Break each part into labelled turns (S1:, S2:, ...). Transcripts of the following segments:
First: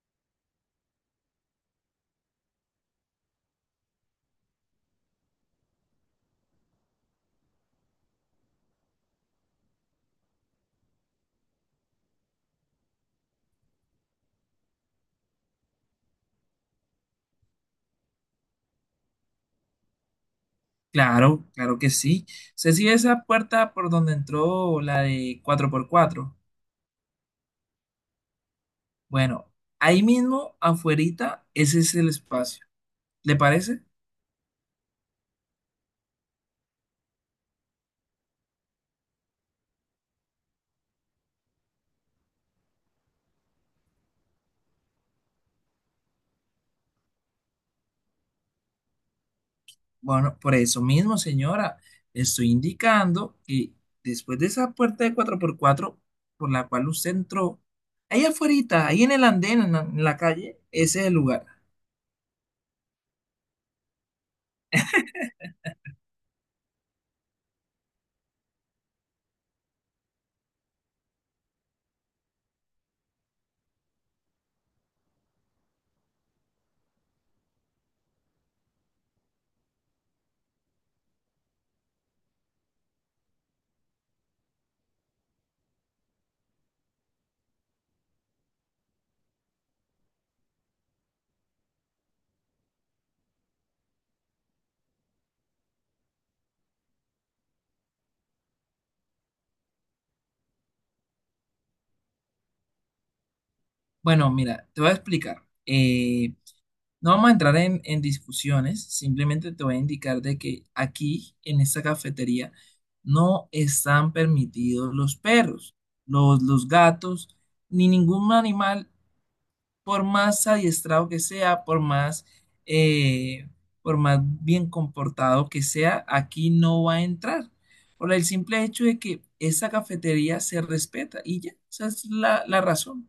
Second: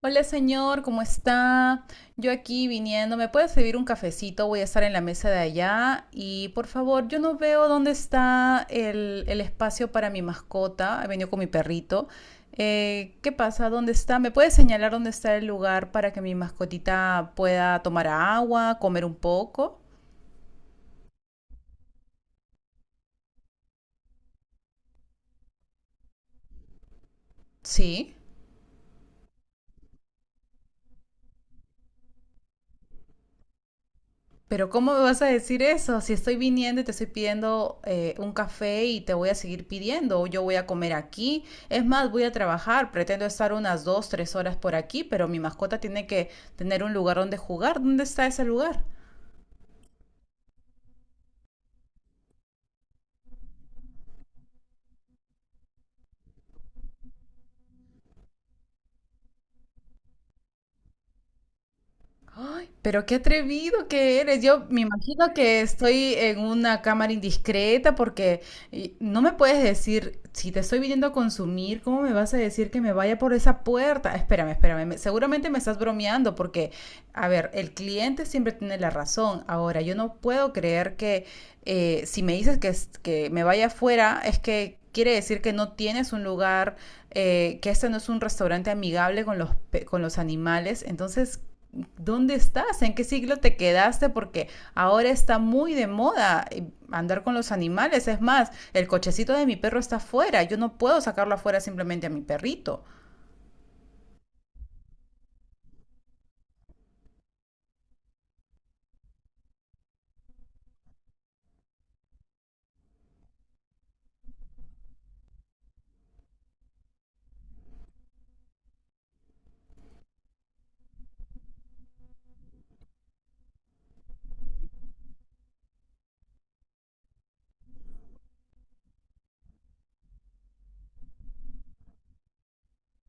S1: Hola señor, ¿cómo está? Yo aquí viniendo, ¿me puede servir un cafecito? Voy a estar en la mesa de allá y por favor, yo no veo dónde está el espacio para mi mascota. He venido con mi perrito. ¿Qué pasa? ¿Dónde está? ¿Me puede señalar dónde está el lugar para que mi mascotita pueda tomar agua, comer un poco?
S2: Claro, claro que sí. ¿Se sigue esa puerta por donde entró la de cuatro por cuatro?
S1: Sí.
S2: Bueno, ahí mismo, afuerita, ese es el espacio. ¿Le parece?
S1: Pero ¿cómo me vas a decir eso? Si estoy viniendo y te estoy pidiendo un café y te voy a seguir pidiendo, o yo voy a comer aquí. Es más, voy a trabajar, pretendo estar unas dos, tres horas por aquí, pero mi mascota tiene que tener un lugar donde jugar. ¿Dónde está ese lugar?
S2: Bueno, por eso mismo, señora, le estoy indicando que después de esa puerta de cuatro por cuatro, por la cual usted entró, ahí afuerita, ahí en el andén, en la calle, ese es el lugar.
S1: Ay, pero qué atrevido que eres. Yo me imagino que estoy en una cámara indiscreta porque y, no me puedes decir, si te estoy viniendo a consumir, ¿cómo me vas a decir que me vaya por esa puerta? Espérame, espérame. Seguramente me estás bromeando porque, a ver, el cliente siempre tiene la razón. Ahora, yo no puedo creer que si me dices que, que me vaya afuera, es que quiere decir que no tienes un lugar, que este no es un restaurante amigable con los, con los animales. Entonces, ¿dónde estás? ¿En qué siglo te quedaste? Porque ahora está muy de moda andar con los animales. Es más, el cochecito de mi perro está afuera. Yo no puedo sacarlo afuera simplemente a mi perrito.
S2: Bueno, mira, te voy a explicar. No vamos a entrar en discusiones, simplemente te voy a indicar de que aquí, en esta cafetería, no están permitidos los perros, los gatos, ni ningún animal, por más adiestrado que sea, eh, por más bien comportado que sea, aquí no va a entrar. Por el simple hecho de que esa cafetería se respeta y ya, esa es la razón.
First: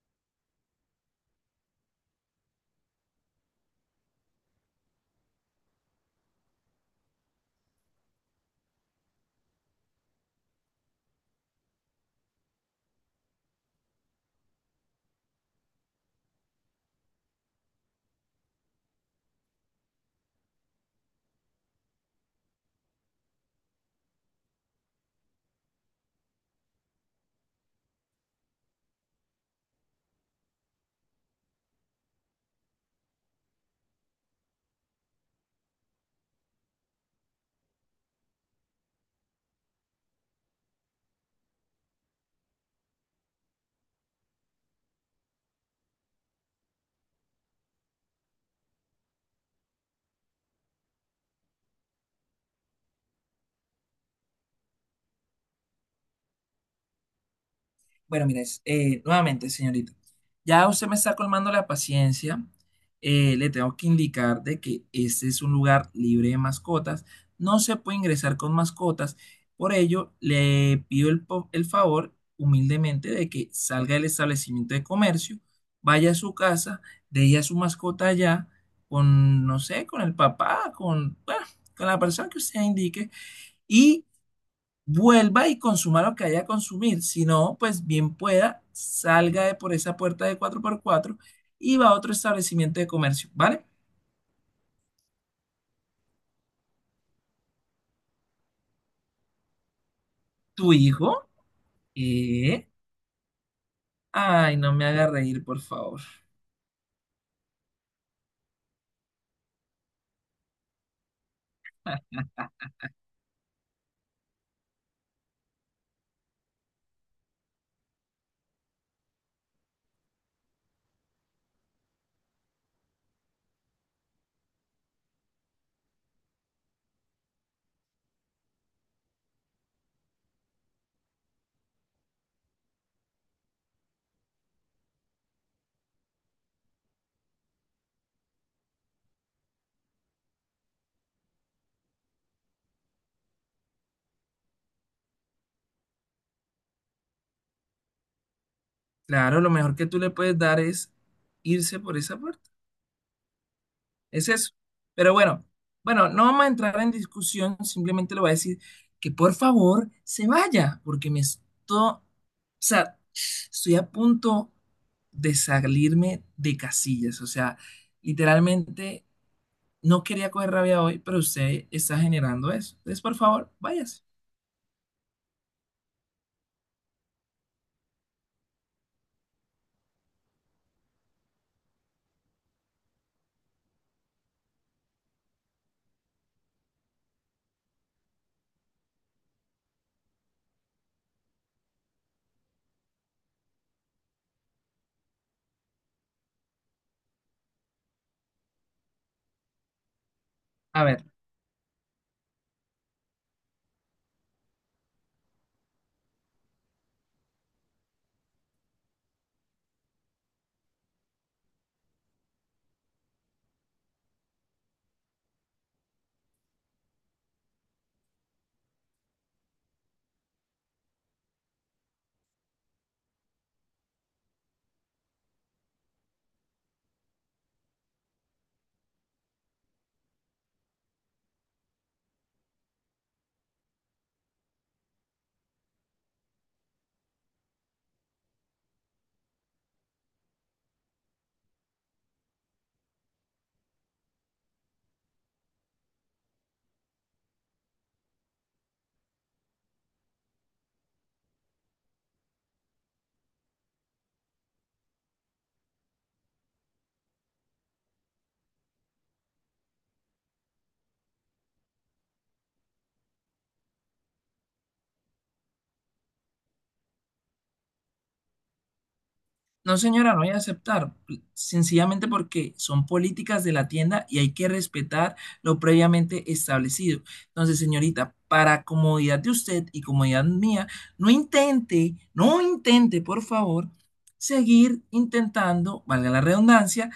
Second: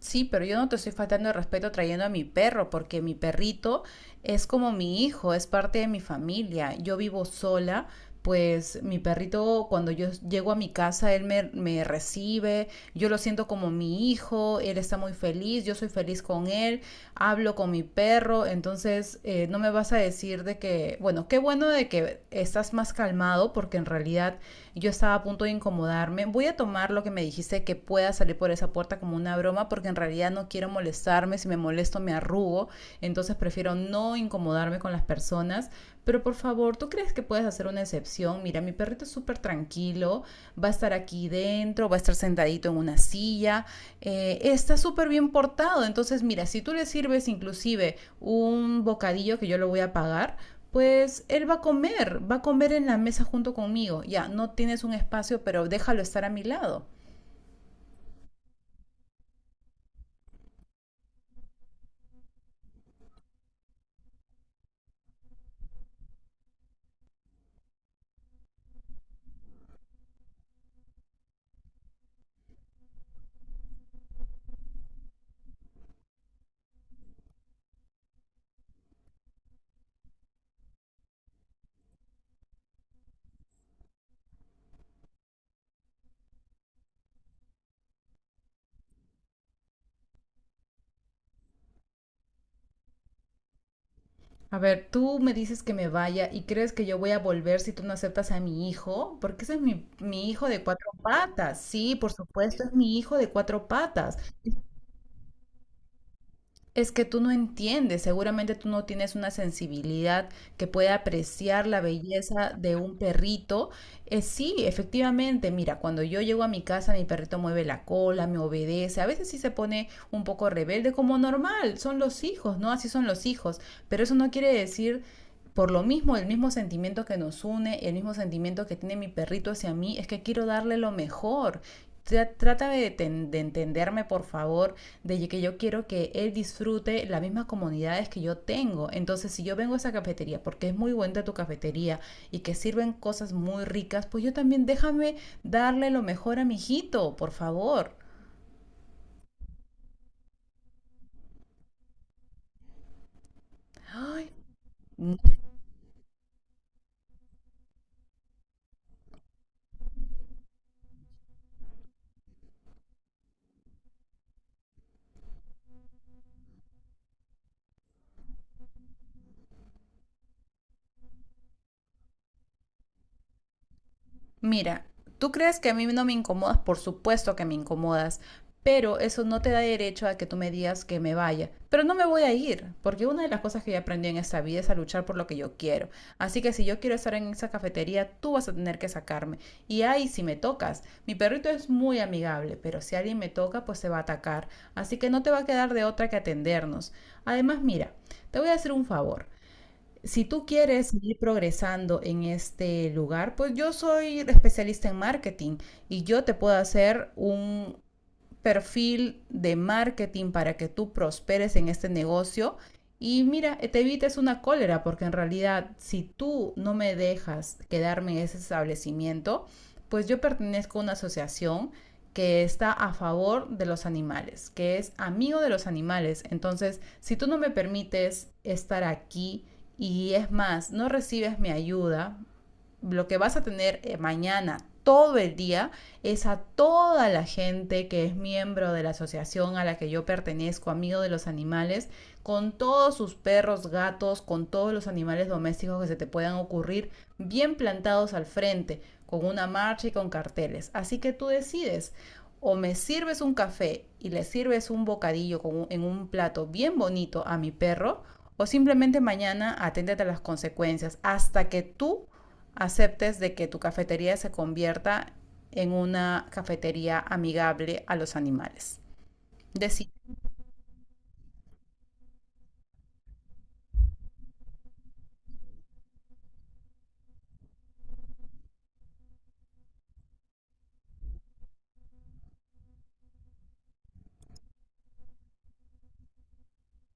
S1: Sí, pero yo no te estoy faltando el respeto trayendo a mi perro, porque mi perrito es como mi hijo, es parte de mi familia. Yo vivo sola, pues mi perrito cuando yo llego a mi casa, él me recibe, yo lo siento como mi hijo, él está muy feliz, yo soy feliz con él, hablo con mi perro, entonces no me vas a decir de que, bueno, qué bueno de que estás más calmado, porque en realidad yo estaba a punto de incomodarme. Voy a tomar lo que me dijiste que pueda salir por esa puerta como una broma porque en realidad no quiero molestarme. Si me molesto me arrugo. Entonces prefiero no incomodarme con las personas. Pero por favor, ¿tú crees que puedes hacer una excepción? Mira, mi perrito es súper tranquilo, va a estar aquí dentro, va a estar sentadito en una silla, está súper bien portado. Entonces, mira, si tú le sirves inclusive un bocadillo que yo lo voy a pagar, pues él va a comer en la mesa junto conmigo. Ya, no tienes un espacio, pero déjalo estar a mi lado.
S2: Bueno, mire, nuevamente, señorita, ya usted me está colmando la paciencia. Le tengo que indicar de que este es un lugar libre de mascotas. No se puede ingresar con mascotas. Por ello, le pido el favor humildemente de que salga del establecimiento de comercio, vaya a su casa, deje a su mascota allá con, no sé, con el papá, con, bueno, con la persona que usted indique y vuelva y consuma lo que haya que consumir. Si no, pues bien pueda, salga de por esa puerta de cuatro por cuatro y va a otro establecimiento de comercio, ¿vale?
S1: A ver, tú me dices que me vaya y crees que yo voy a volver si tú no aceptas a mi hijo, porque ese es mi hijo de
S2: Tu
S1: cuatro
S2: hijo,
S1: patas. Sí, por supuesto,
S2: eh,
S1: es mi hijo de cuatro patas.
S2: ay, no me haga reír, por favor.
S1: Es que tú no entiendes, seguramente tú no tienes una sensibilidad que pueda apreciar la belleza de un perrito. Sí, efectivamente, mira, cuando yo llego a mi casa, mi perrito mueve la cola, me obedece, a veces sí se pone un poco rebelde, como normal, son los hijos, ¿no? Así son los hijos, pero eso no quiere decir... Por lo mismo, el mismo sentimiento que nos une, el mismo sentimiento que tiene mi perrito hacia mí, es que quiero darle lo mejor. Trata de, de entenderme, por favor, de que yo quiero que él disfrute las mismas comodidades que yo tengo. Entonces, si yo vengo a esa cafetería porque es muy buena tu cafetería y que sirven cosas muy ricas, pues yo también déjame darle lo mejor a mi hijito, por favor.
S2: Claro, lo mejor que tú le puedes dar es irse por esa puerta. Es
S1: Ay,
S2: eso. Pero
S1: no.
S2: bueno, no vamos a entrar en discusión, simplemente le voy a decir que por favor se vaya, porque me estoy, o sea, estoy a punto de salirme de casillas, o sea, literalmente no quería coger rabia hoy, pero usted está generando eso. Entonces, por favor, váyase.
S1: Mira, tú crees que a mí no me incomodas, por supuesto que me incomodas, pero eso no te da derecho a que tú me digas que me vaya. Pero no me voy a ir, porque una de las cosas que yo aprendí en esta vida es a luchar por lo que yo quiero. Así que si yo quiero estar en esa cafetería, tú vas a tener que sacarme. Y ahí si me tocas, mi perrito es muy amigable, pero si alguien me toca, pues se va a atacar. Así que no te va a quedar de otra que atendernos. Además, mira, te voy a hacer un favor si tú
S2: A
S1: quieres
S2: ver.
S1: ir progresando en este lugar, pues yo soy especialista en marketing y yo te puedo hacer un perfil de marketing para que tú prosperes en este negocio. Y mira, te evites una cólera, porque en realidad si tú no me dejas quedarme en ese establecimiento, pues yo pertenezco a una asociación que está a favor de los animales, que es amigo de los animales. Entonces, si tú no me permites estar aquí y es más, no recibes mi ayuda, lo que vas a tener mañana todo el día es a toda la gente que es miembro de la asociación a la que yo pertenezco, amigo de los animales, con todos sus perros, gatos, con todos los animales domésticos que se te puedan ocurrir, bien plantados al frente, con una marcha y con carteles. Así que tú decides, o me sirves un café y le sirves un bocadillo con un, en un plato bien bonito a mi perro, o simplemente mañana aténtate a las consecuencias hasta que tú aceptes de que tu cafetería se convierta en una cafetería amigable a los animales.
S2: No,
S1: Decir,
S2: señora, no voy a aceptar, sencillamente porque son políticas de la tienda y hay que respetar lo previamente establecido. Entonces, señorita, para comodidad de usted y comodidad mía, no intente, no intente, por favor, seguir intentando, valga la redundancia,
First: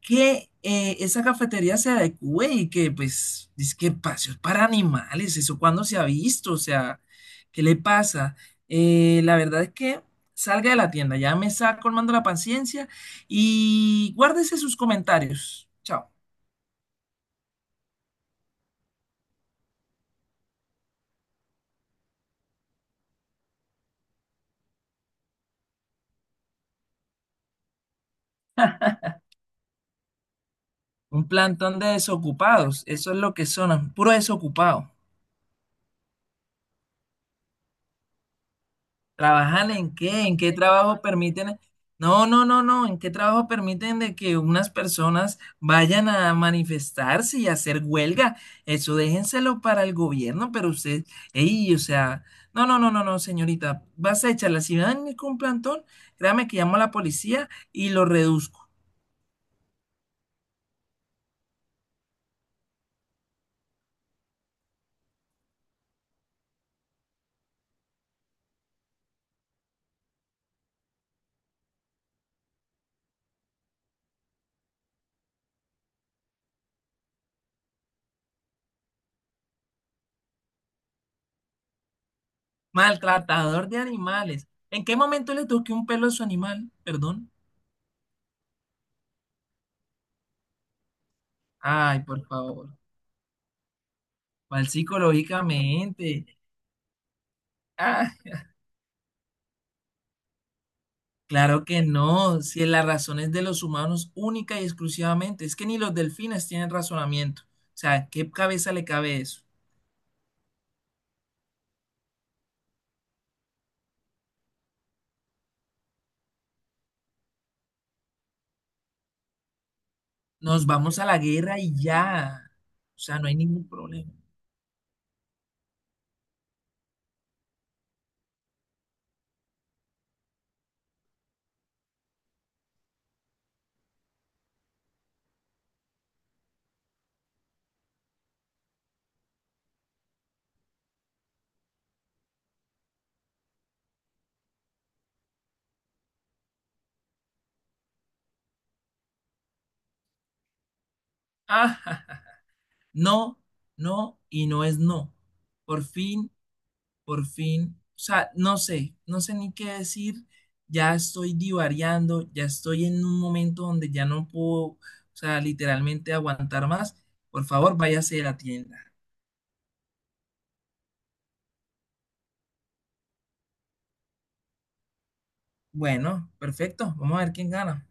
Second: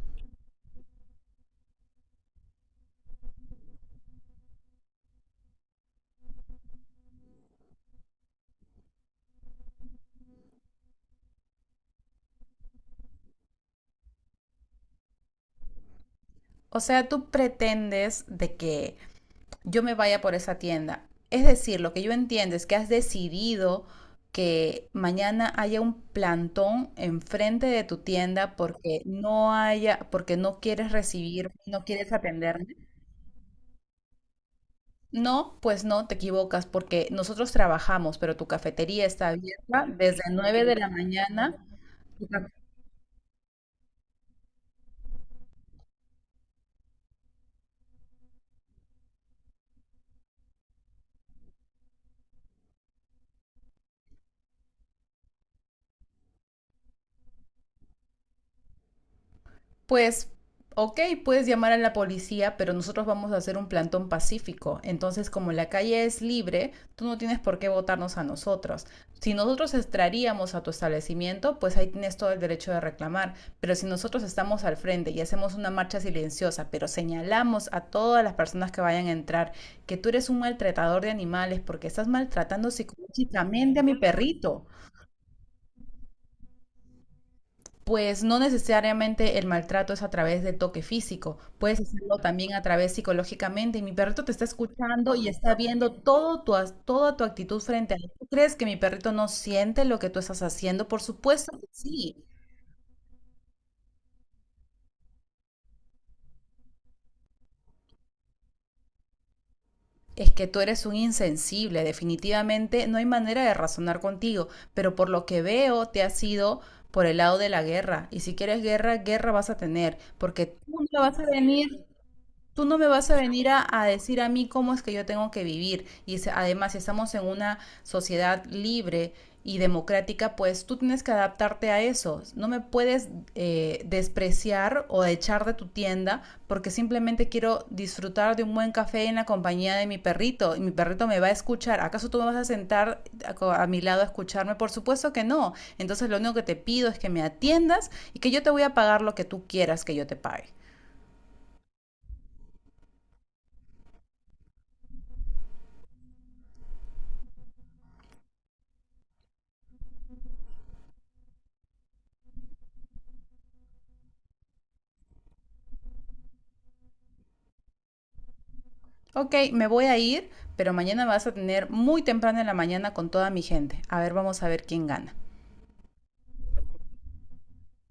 S2: que esa cafetería se adecue y que, pues, es que espacios para animales, eso cuando se ha visto, o sea, ¿qué le pasa? La verdad es que salga de la tienda, ya me está colmando la paciencia y guárdese sus comentarios. Chao.
S1: o sea, tú pretendes de que yo me vaya por esa tienda. Es decir, lo que yo entiendo es que has decidido que mañana haya un plantón enfrente de tu tienda porque no haya, porque no quieres
S2: Un
S1: recibir,
S2: plantón
S1: no
S2: de
S1: quieres atenderme.
S2: desocupados, eso es lo que son, puro desocupado.
S1: No, pues no, te equivocas porque nosotros trabajamos, pero tu cafetería está
S2: ¿Trabajar
S1: abierta
S2: en
S1: desde
S2: qué? ¿En qué
S1: nueve de la
S2: trabajo permiten?
S1: mañana
S2: No, no, no, no. ¿En qué trabajo permiten de que unas personas vayan a manifestarse y hacer huelga? Eso déjenselo para el gobierno, pero usted, ey, o sea, no, no, no, no, no, señorita. Vas a echarla. Si van con un plantón, créame que llamo a la policía y lo reduzco.
S1: Pues, ok, puedes llamar a la policía, pero nosotros vamos a hacer un plantón pacífico. Entonces, como la calle es libre, tú no tienes por qué votarnos a nosotros. Si nosotros entraríamos a tu establecimiento, pues ahí tienes todo el derecho de reclamar. Pero si nosotros estamos al frente y hacemos una marcha silenciosa, pero señalamos a todas las personas que vayan a entrar que tú eres un maltratador de animales porque estás maltratando
S2: Maltratador de
S1: psicológicamente a mi
S2: animales.
S1: perrito.
S2: ¿En qué momento le toqué un pelo a su animal? Perdón.
S1: Pues no necesariamente el maltrato es a través de toque físico, puedes
S2: Ay,
S1: hacerlo
S2: por
S1: también a
S2: favor.
S1: través psicológicamente. Y mi perrito te está
S2: Mal
S1: escuchando y está viendo
S2: psicológicamente.
S1: todo tu, toda tu actitud frente a él. ¿Tú crees que mi perrito no siente lo que tú estás haciendo? Por supuesto
S2: Claro
S1: que
S2: que
S1: sí.
S2: no, si la razón es de los humanos única y exclusivamente, es que ni los delfines tienen razonamiento. O sea, ¿qué cabeza le cabe eso?
S1: Es que tú eres un insensible, definitivamente no hay manera de razonar contigo, pero por lo que veo te has ido por el lado de la guerra. Y si quieres guerra, guerra vas a tener, porque
S2: Nos
S1: tú
S2: vamos
S1: no
S2: a
S1: vas
S2: la
S1: a
S2: guerra y
S1: venir.
S2: ya.
S1: Tú no me
S2: O
S1: vas a
S2: sea, no hay
S1: venir a,
S2: ningún
S1: a
S2: problema.
S1: decir a mí cómo es que yo tengo que vivir. Y además, si estamos en una sociedad libre y democrática, pues tú tienes que adaptarte a eso. No me puedes despreciar o echar de tu tienda porque simplemente quiero disfrutar de un buen café en la compañía de mi perrito. Y mi perrito me va a escuchar. ¿Acaso tú me vas a sentar a, a mi lado a escucharme? Por supuesto que no. Entonces, lo único que te pido es que me atiendas y que yo te voy a pagar lo que tú quieras que yo te pague.
S2: Ah, ja, ja. No, no y no es no. Por fin, por fin. O sea, no sé, no sé ni qué decir. Ya estoy divariando, ya estoy en un momento donde ya no puedo, o sea, literalmente aguantar más. Por favor, váyase a la tienda.
S1: Ok, me voy a ir, pero mañana vas a tener muy temprano en la mañana con toda mi gente. A ver, vamos a ver quién gana.
S2: Bueno, perfecto. Vamos a ver quién gana.